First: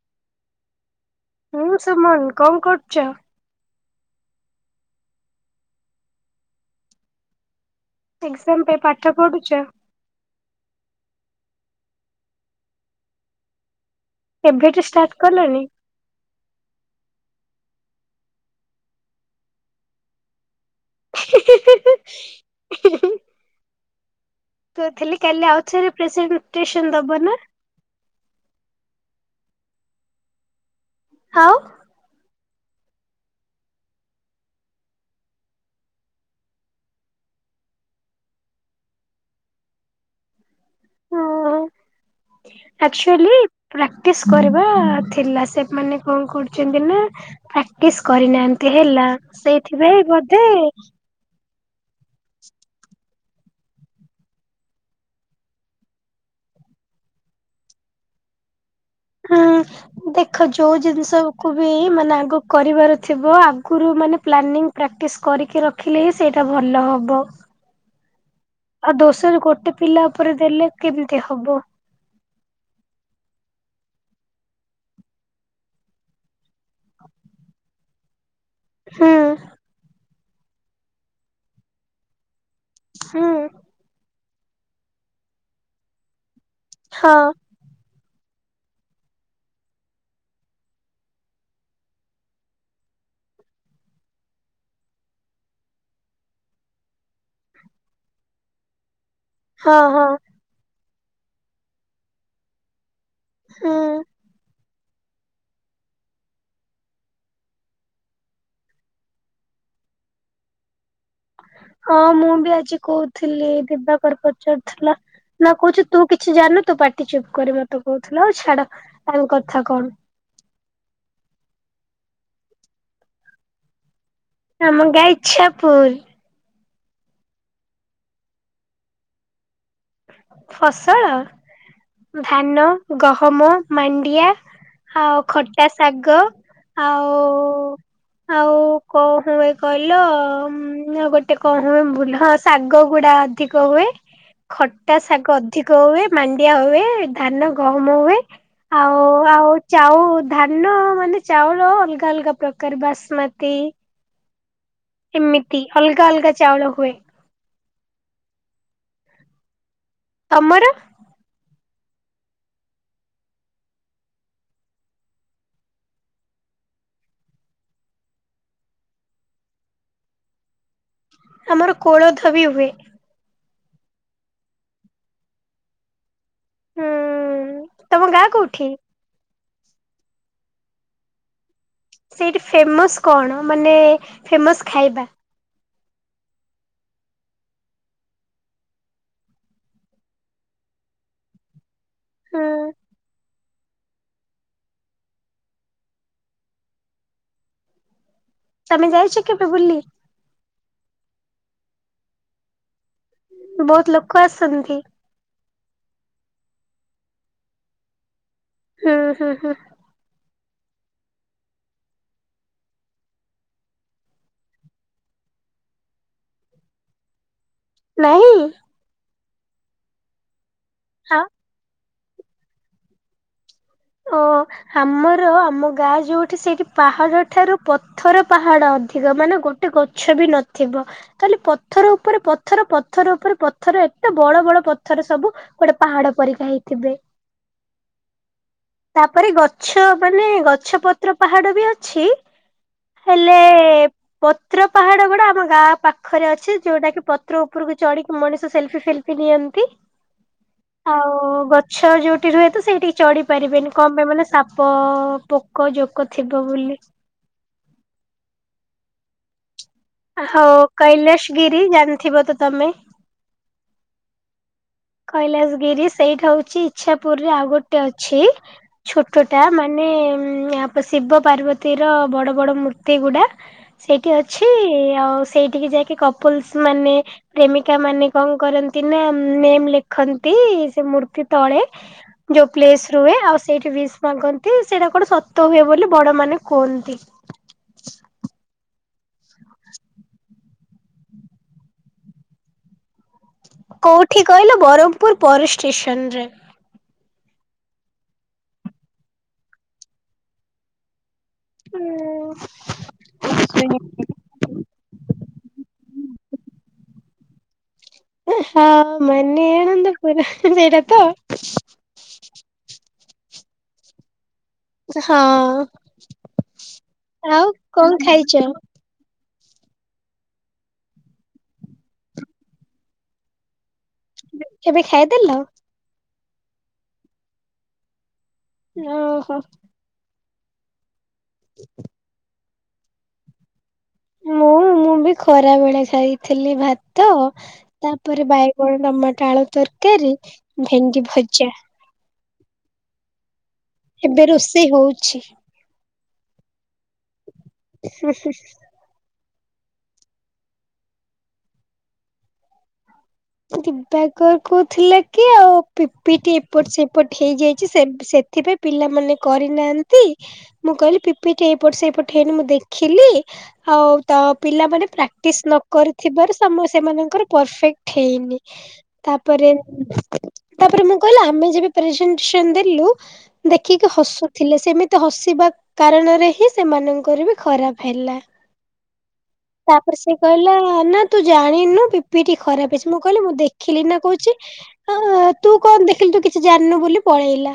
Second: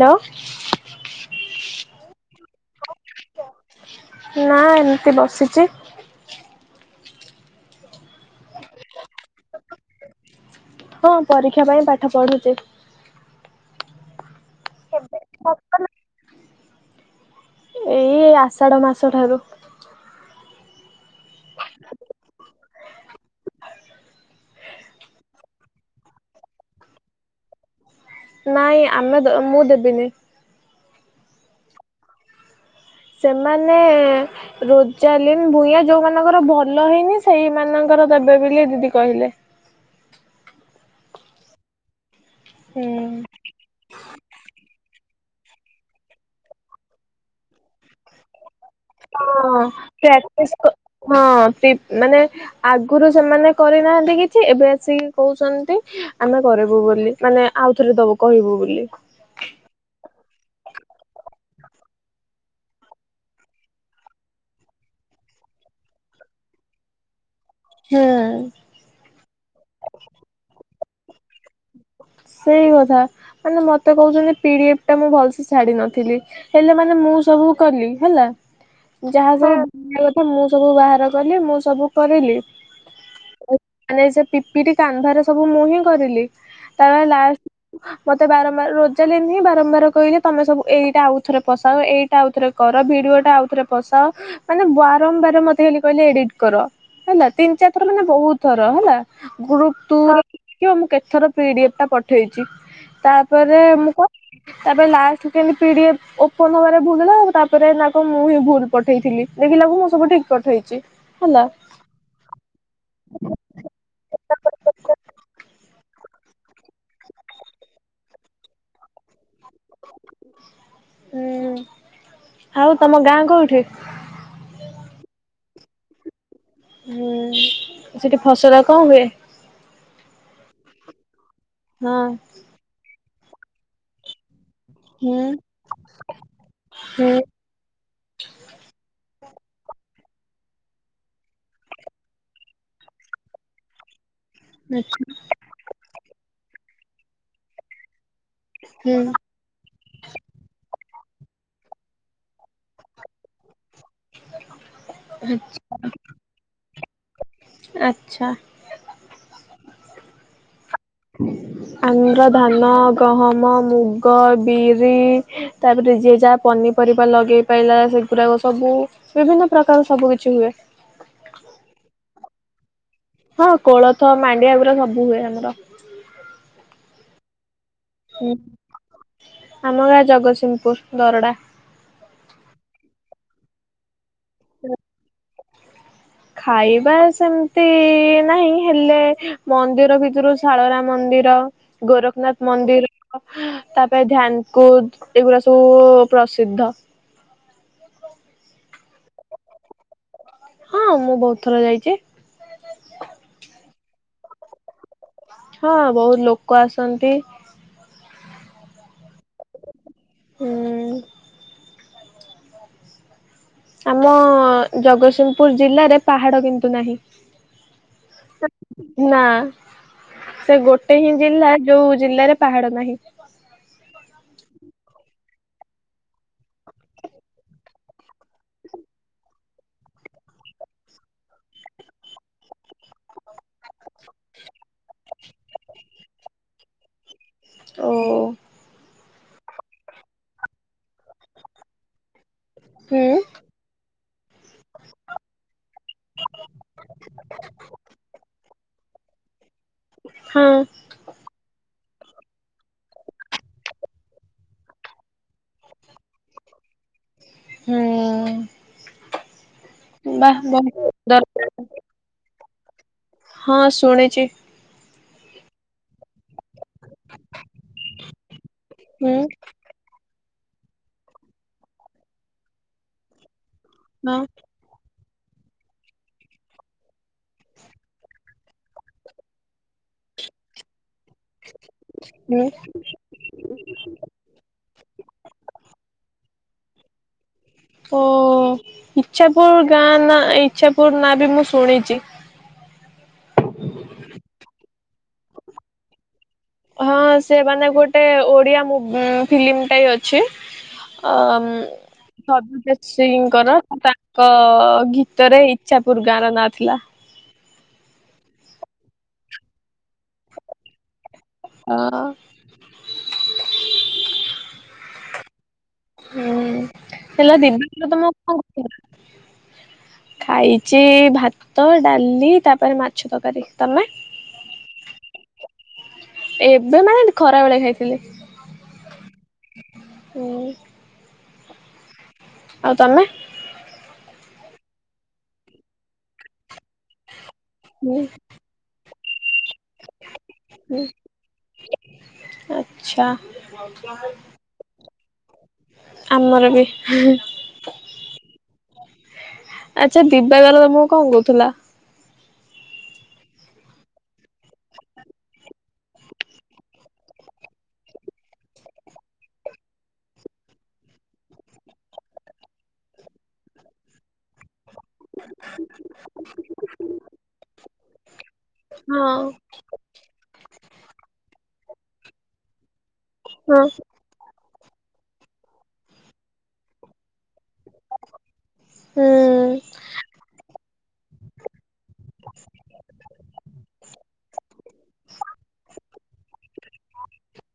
Hello. ହୁଁ ସୁମନ କଣ କରୁଚ? ନା ଏମିତି ବସିଚି। ଏକ୍ଜାମ ପାଇଁ ପାଠ ପଢ଼ୁଚ? ହଁ ପରୀକ୍ଷା ପାଇଁ ପାଠ ପଢୁଚି। ଏବେଠୁ ଷ୍ଟାର୍ଟ କଲଣିି। ଏଇ ଆଷାଢ଼ ମାସଠାରୁ। [inaudible] ତ ଥିଲି କାଲି ଆଉଥରେ ପ୍ରେସେନଷ୍ଟେସନ ଦବ ନା? ନାଇଁ ଆମେ ମୁଁ ଦେବିନି। ଆଉ ସେମାନେ ରୋଜାଲିନ ଭୂୟାଁ ଯୋଉମାନଙ୍କର ଭଲ ହେଇନି ସେଇମାନ ର ଦେବେ ବୋଲି ଦିଦି କହିଲେ। [inaudible] ହୁଁ, ହଁ ଆଚୁଆଲି ପ୍ରାକ୍ଟିସ୍ କରିବା ଥିଲା। ସେମାନେ କଣ କରୁଛନ୍ତି ନା ପ୍ରା ଟିସ୍ କରିନାହାନ୍ତି ହେଲା। ସେଇଥିପାଇ ବୋଧେ ପ୍ରାକ୍ଟିସ୍ ହଁ ମାନେ ଆଗରୁ ସେମାନେ କରିନାହାନ୍ତି କିଛି ଏବେ ଆସିକି କହୁଛନ୍ତି ଆମେ କରିବୁ। ବୁ ବୋଲି ମାନେ ଆଉ ଥରେ ଦବୁ କହିବୁ ବୋଲି। ହଁ। ଦେଖ ଯୋଉ ଜିନିଷ କୁ ବି ମାନେ ଆଗ କରିବାର ଥିବ ଆଗରୁ ମାନେ ପ୍ଲାନିଂ ପ୍ରାକ୍ଟିସ କରିକି ରଖିଲେ ହିଁ ସେଇଟା ଭଲ ହବ। ହୁଁ। ଆଉ ଦୋଷରୁ ଗୋଟେ ପିଲା ଉପରେ ଦେଲେ କେମିତି ହବ ସେଇ କଥା ମାନେ ମତେ କହୁଛନ୍ତି ପିଡିଏଫ ଟା ମୁଁ ଭଲସେ ଛାଡି ନଥିଲି ହେଲେ ମାନେ ମୁଁ ମୁଁ ସବୁ କଲି ହେଲା ହୁଁ ଯାହା ଯାହା ବାହାରିବ କଥା ମୁଁ ସବୁ ବାହାର କଲି ମୁଁ ସବୁ କରିଲି ହୁଁ ମାନେ ସେ ପିପିଟି କାନ୍ଧରେ ସବୁ ମୁଁ ହିଁ କରିଲି ତାପରେ ହଁ ଲାଷ୍ଟ ମତେ ବାରମ୍ବାର ରୋଜାଲିନ୍ ହିଁ ବାରମ୍ବାର କହିଲେ ତମେ ସବୁ ଏଇଟା ଆଉ ଥରେ ପସାଅ ଏଇଟା ଆଉଥରେ କର ଭିଡିଓ ଟା ଆଉଥରେ ପସାଅ ମାନେ ବାରମ୍ବାର ମତେ ଖାଲି କହିଲେ ଏଡିଟ କର ହେଲା ତିନି ଚାରି ଥର ମାନେ ବହୁତ ଥର ହେଲା। ଗ୍ରୁପ ହଁ ତୁ ହଁ ମୁଁ କେଥର ପିଡିଏଫ ଟା ପଠେଇଚି ତାପରେ ହୁଁ ମୁଁ କହିଲି ତାପରେ ଲାଷ୍ଟକୁ ଏନ୍ତି ପିଡ଼ିଏଫ ଓପନ ହବାରେ ଭୁଲ ହେଲା ତାପରେ ନା କୁ ମୁଁ ହିଁ ଭୁଲ ପଠେଇଥିଲି ଦେଖିଲା ଳକୁ ମୁଁ ସବୁ ଠିକ ପକେଇଚି ହଁ ମୁଁ ବି ଆଜି କହୁଥିଲି ଦିବାକର ପଚାରୁଥିଲା ନା କହୁଚି ତୁ କିଛି ଜାଣୁ ତୁ ପାଟି ଚୁପ୍ କରି ମତେ କହୁଥିଲ ଆଉ ଛାଡ ତାଙ୍କ କ ହୁଁ ଆଉ ତମ ଗାଁ କୋଉଠି? ଆମ ଗାଁ ଇଚ୍ଛାପୁର। ହୁଁ ସେଠି ଫସଲ କଣ ହୁଏ? ଫସଲ ହଁ ଧାନ ଗହମ ମାଣ୍ଡିଆ ଆଉ ହୁଁ ଖଟା ଶାଗ, ଆଉ ହୁଁ ଆଉ କଉ ହଁ ଏ କହିଲ ଉଁ ଗୋଟେ କଣ ହୁଏ ଭୁଲ ଶାଗ ଗୁଡା ଅଧିକ ହୁଏ। ଖଟା ଆଚ୍ଛା। ଶାଗ ଅଧିକ ହୁଏ ମାଣ୍ଡିଆ ହୁଏ ଧାନ ଗହମ ହୁଏ ହୁଁ ଆଉ ଆଉ ଚାଉ ଧାନ ମାନେ ନେ ଚାଉଳ ଅଲଗା ଅଲଗା ପ୍ରକାର ବାସୁମତି ହଁ ଏମିତି ଅଲଗା ଅଲଗା ଚାଉଳ ହୁଏ। ଆଚ୍ଛା। ତମର? ଆମର ଧାନ ଗହମ ମୁଗ ବିରି ତାପରେ ଯିଏ ଯାହା ପନିପ ପରିବା ଲଗେଇ ପାଇଲା ସେଗୁରାକ ସବୁ ବିଭିନ୍ନ ପ୍ରକାର ସବୁ କିିଛି ହୁଏ। ଆମର କୋଳଥ ବି ହୁଏ । ହଁ କୋଳଥ ମାଣ୍ଡିଆ ଗୁୁରା ସବୁ ହୁଏ ଆମର । ହୁଁ ତମ ଗାଁ କୋଉଠି? ଆମ ଗାଁ ଜଗତସିଂହପୁର ଦରଡ଼ା । ସେଇଠି ଫେମସ କଣ ମାନେ ଫେମସ ଖାଇବା? ଖାଇବା ସେମିତି ନାହିଁ ହେଲେ ମନ୍ଦିର ଭିତରୁ ଶାଳରା ମନ୍ଦିର ମନ୍ଦିର ଗୋରଖନାଥ ହୁଁ ମନ୍ଦିର ତାପରେ ଧ୍ୟାନକୁଦ ଏଗୁଗୁରା ସବୁ ଉ-ଉ ପ୍ରସିଦ୍ଧ। ତମେ ଯାଇଚ କେବେ ବୁଲି? ହଁ ମୁଁ ବହୁତ ଥର ଯାଇଚି । ବହୁତ ଲୋକ ଆସନ୍ତି? ହଁ ବହୁତ ଲୋକ ଆସନ୍ତି ହୁଁ ହୁଁ ହୁଁ। ହୁଁ। ଆମ ଜଗତସିଂହପୁର ଜିଲ୍ଲାରେ ପାହାଡ଼ କିନ୍ତୁ ନାହିଁ ନାହିଁ ଆଉ । ନା ସେ ଗୋଟେ ହିଁ ଜିଲ୍ଲା ଯୋଉ ଜିଲ୍ଲାରେ ପାହାଡ଼ ନାହିଁ। ଓ ଆମର ଆମ ଗାଁ ଯୋଉଠି ସେଇଠି ପାହାଡ ଠାରୁ ପଥର ପାହାଡ ଅ ଅଧିକ ମାନେ ଗୋଟେ ଗଛ ବି ନଥିବ ତାହେଲେ ପଥର ଉପରେ ପଥର ପଥର ଉପରେ ପଥ ପଥର ଏତେ! ବଡ ବଡ ପଥର ସବୁ ଗୋଟେ ପାହାଡ ପରିକା ହେଇଥିବେ। ଓ-ଓ-ଓ-ଓ। ତା'ପରେ ଗଛ ମାନେ ଗଛ ପତ୍ର ପାହାଡ ବି ଅଛି। ହୁଁ ହେଲେ-ଏ-ଏ-ଏ-ଏ ପ୍ ପତ୍ର ପାହାଡ ଗୁଡା ଆମ ଗାଁ ପାଖରେ ଅଛି। ଯୋଉଟା କି ପତ୍ର ଉପରକୁ ଚଢିକି, ମଣିଷ ସେଲଫି ଫେଲ୍ ନିଅନ୍ତି । ହଁ ଆଉ ଗଛ ଯୋଉଠି ରୁହେ ତ ସେଇଠି ଚଢି ଚଢିପାରିବେନି କଣ ପାଇଁ ମାନେ ସାପ-ପ, ପୋକ, ଜୋକ ଥିବ ବୋଲି। ହୁଁ। ବାଃ ହଉ, ବହୁତ କୈଳାସ ସୁନ୍ଦର ଗିରି ଜାଣିଥିବ ତ, ତମେ ହଁ, ଶୁଣିଚି। କୈଳାସଗିରି ସେଇଟା ହଉଛି, ଇ୍ଛାପୁର ରେ ଆଉ ଗୋଟେ ଅଛି। ହୁଁ ଛୋଟ ଟା ମାନେ-ଏଁ ଉଁ ଶିବ ପାର୍ବତୀ ର ବଡ ବଡ ମୂର୍ତ୍ତି ଗୁଡା ସେଇଠି ହଁ। ଅଛି। ଆଉ, ସେଇଠିକି ଯାଇକି କପଲସ୍ ମାନେ, ପ୍ରେମିକା ମାନେ କଣ କରନ୍ତି ନା, ନେମ୍ ଦେଖନ୍ତି। ସେ ମୂର୍ ତଳେ ଯୋଉ ଓ ପ୍ଲେସ ରୁହେ, ଆଉ ସେଇଠି ୱିଶ ମାଗନ୍ତି। ସେଇଟା କଣ ସତ ହୁଏ, ବୋଲି ବଡ ମାନେ କୁହନ୍ତି। ଓ ଇଛାପୁର ଗାଁ, ନା ଇଚ୍ଛାପୁର ନାଁ ବି ମୁଁ ଶୁଣିଛି। ହ ପୁର ପର ଷ୍ଟେସନରେ। ହଁ, ସେ ମାନେ ଗୋଟେ ଓଡିଆ ମୁଭ ଫିଲ୍ମଟାଏ ଅଛି। ଆମ୍ ସବୁପିଛିଙ୍କର, ତାଙ୍କ ଗୀତରେ ଇଚଛା ପୂର୍ ଗାର ନା ଥିଲା। ହଁ, ମାନେ ଏନନ୍ଦ ପୁର। ସେଇଟାତ ହ। ଅ ହଁ। ହୁଁ, ହେଲା ଆଉ ଦିବ୍ୟାଙ୍କ କଣ ତମ [inaudible] ଖାଇଛ? ଖାଇଚି ଭାତ, ଡାଲି ତାପରେ ମାଛ ତକାରୀ। ତମେ? ଏବେ ଏବେ ଖାଇଦେଲ? ଏବେ ମାନେ ଖରାବେଳେ ଖାଇଥିଲି। ଓହୋ! ହୁଁ, ଆଉ ତମେ? ମୁଁ ମୁଁ ବି ଖରା ବେଳେ ଛାଇଥିଲି ଭାତ୍ ତ ତା'ପରେ ବାଇଗଣ, ଟମାଟ, ଆଳୁ ତରକାରୀ, ଭେଣ୍ଡି ଭଜା। ଆଚ୍ଛା। ଏବେ ରୋଷେଇ ହଉଛି। ଆମର ବି। ହୁ, ହୁ, ଆଛା ଦିବାଗର ତମକୁ କଣ କହୁଥିଲା? ଦିବାକର କୋହୁଥିଲା କି ଆଉ ପିପିଟି ଏପଟ ସେପଟ ହେଇଯାଇଛି। ସେବ୍ ସେ ଏଥିପାଇଁ ପିଲାମାନେ କରିନାହାଁନ୍ତି। ମୁଁ କହିଲି ଆଉ ତ ପିଲାମାନେ ପ୍ରାକ୍ଟିସ ନ କରିଥିବାରୁ, ସେ-ସେମାନଙ୍କର ପରଫେକ୍ଟ ହେଇନି। ହଁ ତା'ପରେ, ତା'ପରେ ମୁଁ କହିଲି, ଆମେ ଯେବେ ପ୍ରେଜେଣ୍ଟସନ୍ ଦେଲୁ ହଁ ଦେଖିକି ହସୁଥିଲେ। ସେମିତି ହସିବା କାରଣରେ ହିଁ ସେମାନଙ୍କର ବି ଖରାପ ହେଲା। ହୁଁ। ତା'ପରେ ସେ କହିଲା ନା ତୁ ଜାଣିନୁ, ପି ପି ଟି ଖରାପ ହେଇଛି। ମୁଁ କହିଲି ମୁଁ ଦେଖିଲି ନା କହୁଛି। ଆଁ ତୁ କଣ ଦେଖିଲୁ ତୁ କିଛି ଜାଣନୁ ବୋଲି ପଳେଇଲା।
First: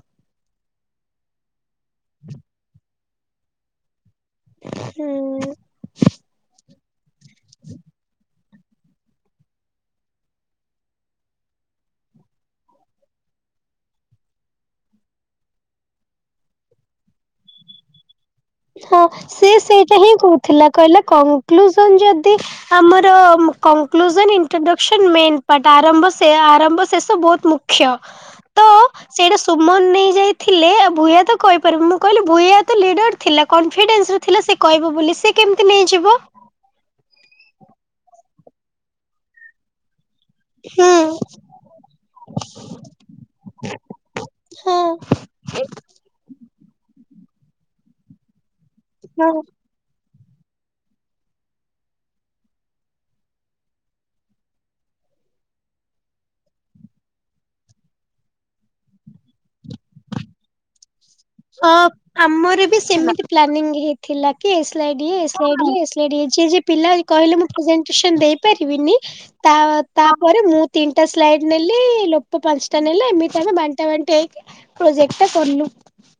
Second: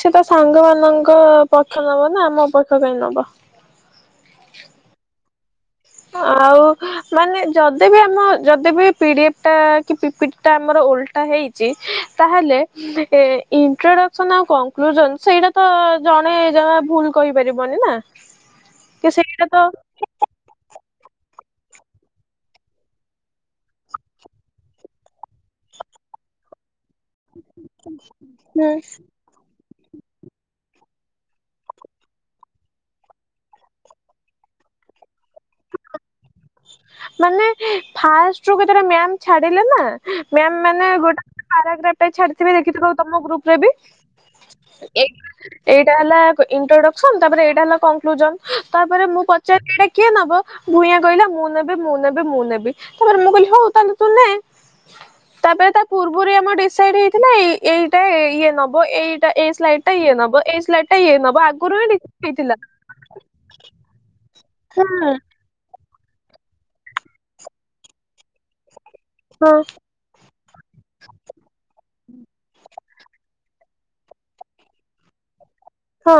ସେ ତ ସାଙ୍ଗ ମାନଙ୍କ ପଖ ନବ ନା ଆମ ପକ୍ଷ କାହିଁ ନବ। ହୁଁ। ଆଉ। ମାନେ ଯଦି ବି ଆମ ଯଦି ବି ପିଡିଏଫ ଟା କି ପିପି ଟା ଆମର ଓଲଟା ହେଇଚି ତାହେଲେ ଇଣ୍ଟ୍ରଡକ୍ସନ ଆଉ କନକୃଜନ ସେଇଟା ତ ଜଣେ ଜ ଭୁଲ କହିପାରିବନି ନା। ହଁ କି ସେ ତ ସେଇଟା ହିଁ କହୁଥିଲା। କହିଲେ କନକ୍ଲୁଜନ ଯଦି ଆମର କନକ୍ଲୁଜନ ଇଣ୍ଟ୍ରଡ଼କ୍ସନ ମେନ ପାଟଟା ଆରମ୍ଭ ସେ ଆରମ୍ଭ। ଶେଷ ବହୁତ ମୁଖ୍ୟ ତ ହୁଁ ସେଟା ସୁମନ ନେଇ ଯାଇଥିଲେ ଭୂୟା ତ କହିପାରିବି ମୁଁ କହିଲି ଭୂୟା ତ ଲିଡ଼ର। ଥିଲା କନଫିଡେନ୍ସ ର ଥିଲା ସେ କହିବ ବୋଲି ସେ କେମିତି ନେଇଯିବ। ମାନେ ଫାଷ୍ଟ ର କେତେ ମ୍ୟାମ୍ ଛାଡିଲେ ନା। ମ୍ୟାମ୍ ମାନେ ହୁଁ ଗୋଟେ ଗୋଟେ ପାରାଗ୍ରାପ ଟାଏ ଛାଡିଥିବେ ଦେଖି ତମ ଗ୍ରୁପ ରେ ବି। ହଁ ଏ ଏଇଟା ହେଲା ଇଣ୍ଟ୍ରୋଡକ୍ସନ। ତାପରେ ଏଇଟା ହେଲା କନକ୍ଲୁଜନ ତାପରେ ମୁଁ ହଁ। ପଚାରିଲି ଏଟା କିଏ ନଵ ଭୂୟାଁ କହିଲା ମୁଁ ନେବି ମୁଁ ନେବି ମୁଁ ନେବି ତାପରେ ମୁଁ କହିଲି ହଉ ତାନେ ତୁ ନେ। ତାପରେ ତା ପୂର୍ବରୁ ଆମର ଡିସାଇଡ ହେଇଥିଲା ଏ ଏଇଟା ଇଏ ନବ ଏଇଟା ଏଇ ସ୍ଲାଇଡ ଟା ଇଏ ନବ। ବ ଏ ସ୍ଲାଇ ହ ଆମର ବି ସେମିତି ପ୍ଲାନିଂ ହେଇଥିଲା କି ଏ ସ୍ଲାଇଡ଼ ହୁଁ ହିଁ ଏ ସ୍ଲାଇଡ଼ ହିଁ ଏ ସ୍ଲାଇଡ଼ ଇଡି ହେଇଚି ଯେ ପିଲା କହିଲେ ମୁଁ ପ୍ରେଜେଣ୍ଟେସନ ଦେଇପାରିବିନି। ତା ହଁ ତାପରେ ମୁଁ ତିନିଟା ସ୍ଲାଇଡ଼ ନେଲି ଲୋ ଉପପ ପାଞ୍ଚଟା ନେଲେ ଏମିତି ଆମେ ବାଣ୍ଟା ବାଣ୍ଟି ହେଇକି ପ୍ରୋଜେକ୍ଟ ଟା କଲୁ। ହଁ।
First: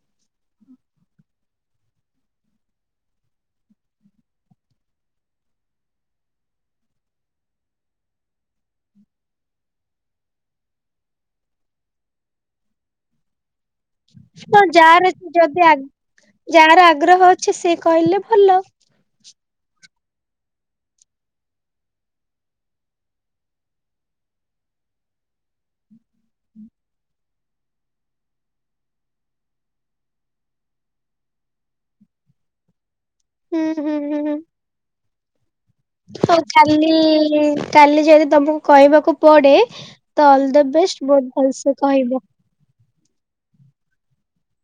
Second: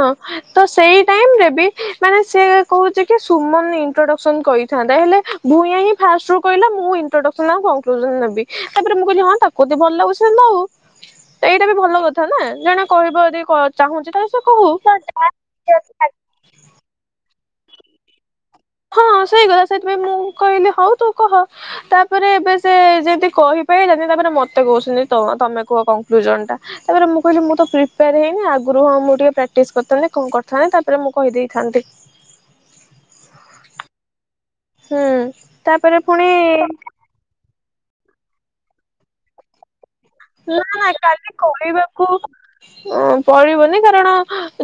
ତ ସେଇ ଟାଇମରେ ବି ମାନେ ସେ କହୁଛି କି ସୁମନ ଇଣ୍ଟ୍ରୋଡକ୍ସନ କରିଥାନ୍ତା ହେଲେ ଭୂୟଁ ହିଁ ଫାଷ୍ଟ ରୁ କହିଲ ମୁଁ ଇଟ୍ରୋଡକ୍ସନ ଆଉ କନକ୍ଲୁଜନ ନେବି ତାପରେ ମୁଁ କହିଲି ହଁ ତାକୁ ଯଦି ଭଲ ଲାଗୁଚି ସେ ନଉ। ଏଇଟା ବି ଭଲ କଥା ନା ଜଣେ କହିବ ଯ ଯଦି ଚାହୁଁଛି ତ ହଁ ଯାହାର ଅ ଯଦି ଯାହାର ଆଗ୍ରହ ଅଛି ସେ କହିଲେ ଭଲ। ସେଇଭଳିଆ ସେଥିପାଇଁ ମୁଁ କହିଲି ହଉ ତୁ କହ ତାପରେ ଏବେ ସେ ଯେମିତି କହି ପାଇଲାନି ତାରେ ମତେ କହୁଛନ୍ତି ତମେ କୁହ କଂକ୍ଲୁଜନ ଟା ତାପରେ ମୁଁ କହିଲି ମୁଁ ତ ପ୍ରିପେୟାର ହେଇନି ଆଗରୁ ହଁ ଟିକେ ପ୍ରାକ୍ଟିସ୍ କରିଥାନ୍ତି କଣ କରିଥାନ୍ତି ତାପରେ ମୁଁ କହିଦେଇଥାନ୍ତି। ହୁଁ ହୁଁ ହୁଁ ହୁଁ। ହୁଁ। ତାପରେ ପୁଣି ହଉ କାଲି କାଲି ଯଦି ତମକୁ କହିବାକୁ ପଡ଼େ। ଅଲ ଦ ନା ବେଷ୍ଟ ବହୁ ଭଲସେ କହିବ। ଅ ପଡିବନି କାରଣ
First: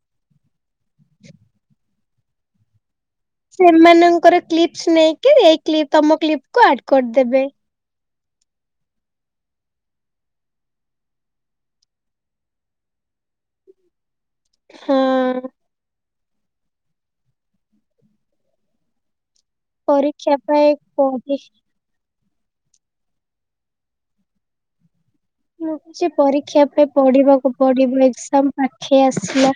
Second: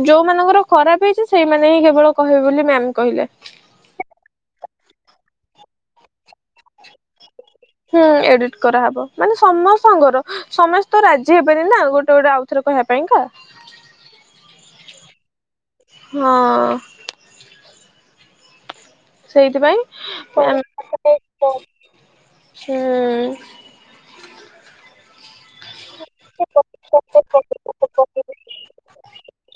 ଯୋଉ ମାନଙ୍କର ଖରାପ ହେଇଛି ସେଇମାନେ ହିଁ କେବଳ କହିବେ ବୋଲି ମ୍ୟାମ୍ କହିଲେ। ସେମାନଙ୍କର କ୍ଲିପସ୍ ନେଇକି ଏଇ କ୍ଲିପ ତମ କ୍ଲିପ କୁ ଆଡ୍ କରିଦେବେ। ହୁଁ ଏଡ଼ିଟ୍ କରାହେବ ମାନେ ସମସ୍ତଙ୍କର ସମସ୍ତେ ରାଜି ହେବନି ନା ଗୋଟେ ଗୋଟେ ଆଉଥରେ କହିବା ପାଇଁ। ଭୟଙ୍କା ହଁ। ହଁ। ପରୀକ୍ଷା ପାଇଁ ସେଇଥିପାଇଁ ପଢି ଆ ହୁଁ। କିଛି ପରୀକ୍ଷା ପାଇଁ ପଢ଼ିବାକୁ ପଡ଼ିବ ଏକ୍ସାମ ପାଖେଇ ଆସିଲା।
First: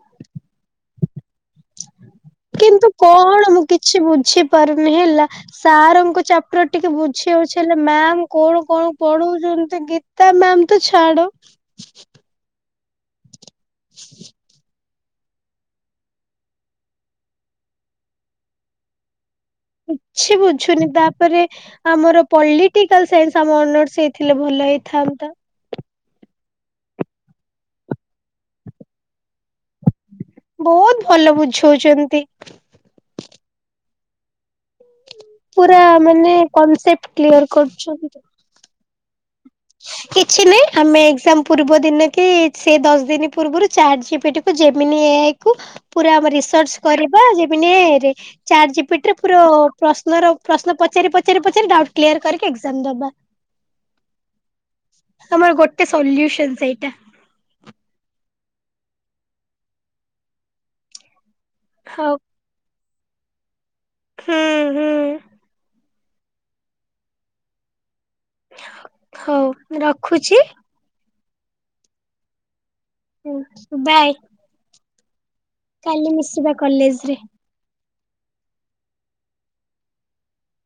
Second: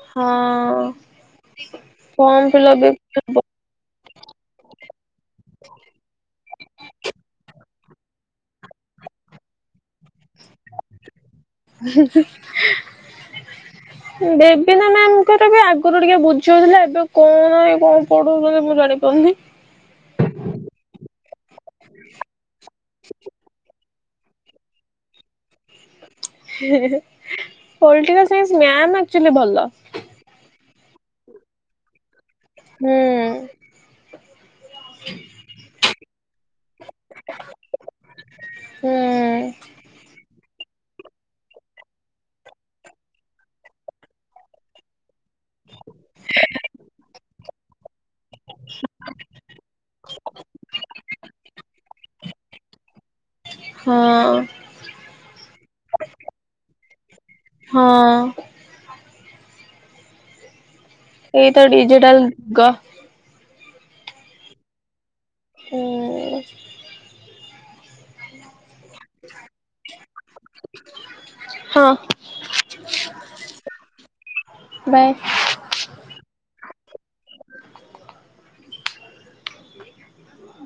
ହଁ। ଫର୍ମ ଫିଲପ କିନ୍ତୁ ବି କଣ ମୁ କିଛି ବୁଝି ପାରୁନି ହେଲା ସାରଙ୍କ ଚାପଟର ଟିକେ ବୁଝି ହଉଚି ହେ ମ୍ୟାାମ୍ କଣ କଣ ପଢ଼ଉଚନ୍ତି ଗୀତା ମ୍ୟାମ୍ ତ ଛାଡ଼ ଦେବିନା ମ୍ୟାମ୍ ଙ୍କର ବି ଆଗୁରୁ ଟିକେ ବୁଝି ହୋଉଥୁଲା ଏବେ କଣ ଏ କଣ ପଢ଼ୋଉଚନ୍ତି ମୁଁ ଜାଣି ପାରୁନେଇ। କିଛି ବୁଝୁନି ତାପରେ ଆମର ପଲିଟିକାଲ୍ ସାଇନ୍ସ୍ ଆମ ଅନର୍ସ ହେଇଥିଲେ ଭଲ ହେଇଥାନ୍ତା। ପଲିଟିକାଲ୍ ସାଇନ୍ସ୍ ମ୍ୟାମ୍ ଆକ୍ଚୁଲି ଭଲ। ବୋହୁତ୍ ଭଲ ବୁଝୋଉଚନ୍ତି। ହୁଁ। ପୁରା ମାନେ କନସେପ୍ଟ୍ କ୍ଲିୟର୍ କରୁଛନ୍ତି। ହୁଁ। ହ କିଛି ନାହିଁ ଆମେ ଏକ୍ଜାମ୍ ପୂର୍ବ ଦିନ କି ସେଇ ଦଶ ଦିନ ପୂର୍ବରୁ ଚାଟ୍ ଜିପିଟିକୁ ଯେମିିନି ଏ ଆଇ କୁ ପୁରା ଆମ ରିସର୍ଚ୍ଚ କରିବା ଯେମିନି ଏ ଆଇ ରେ ଚାଟ୍ ଜିପିଟିରେ ପୁର ପ୍ରଶ୍ନର ପ୍ରଶ୍ନ ପଚାରି ପଚାରି ପଚାରି ଡାଉଟ୍ କ୍ଲିୟର୍ କରିକି ଏଗ୍ଜାମ ଦବା। ହଁ। ତମର ଗୋଟେ ସଲ୍ୟୁସନ୍ ସେଇଟା। ହଁ। ଏଇଟା ହଉ ଡିଜିଟାଲ୍ ଗ। ହୁଁ ହୁଁ। ଉଁ ହଉ ରଖୁଚି। ହଁ। ହୁଁ ବାଏ। ବାଏ। କାଲି ମିଶିବା କଲେଜ୍ ରେ। ହ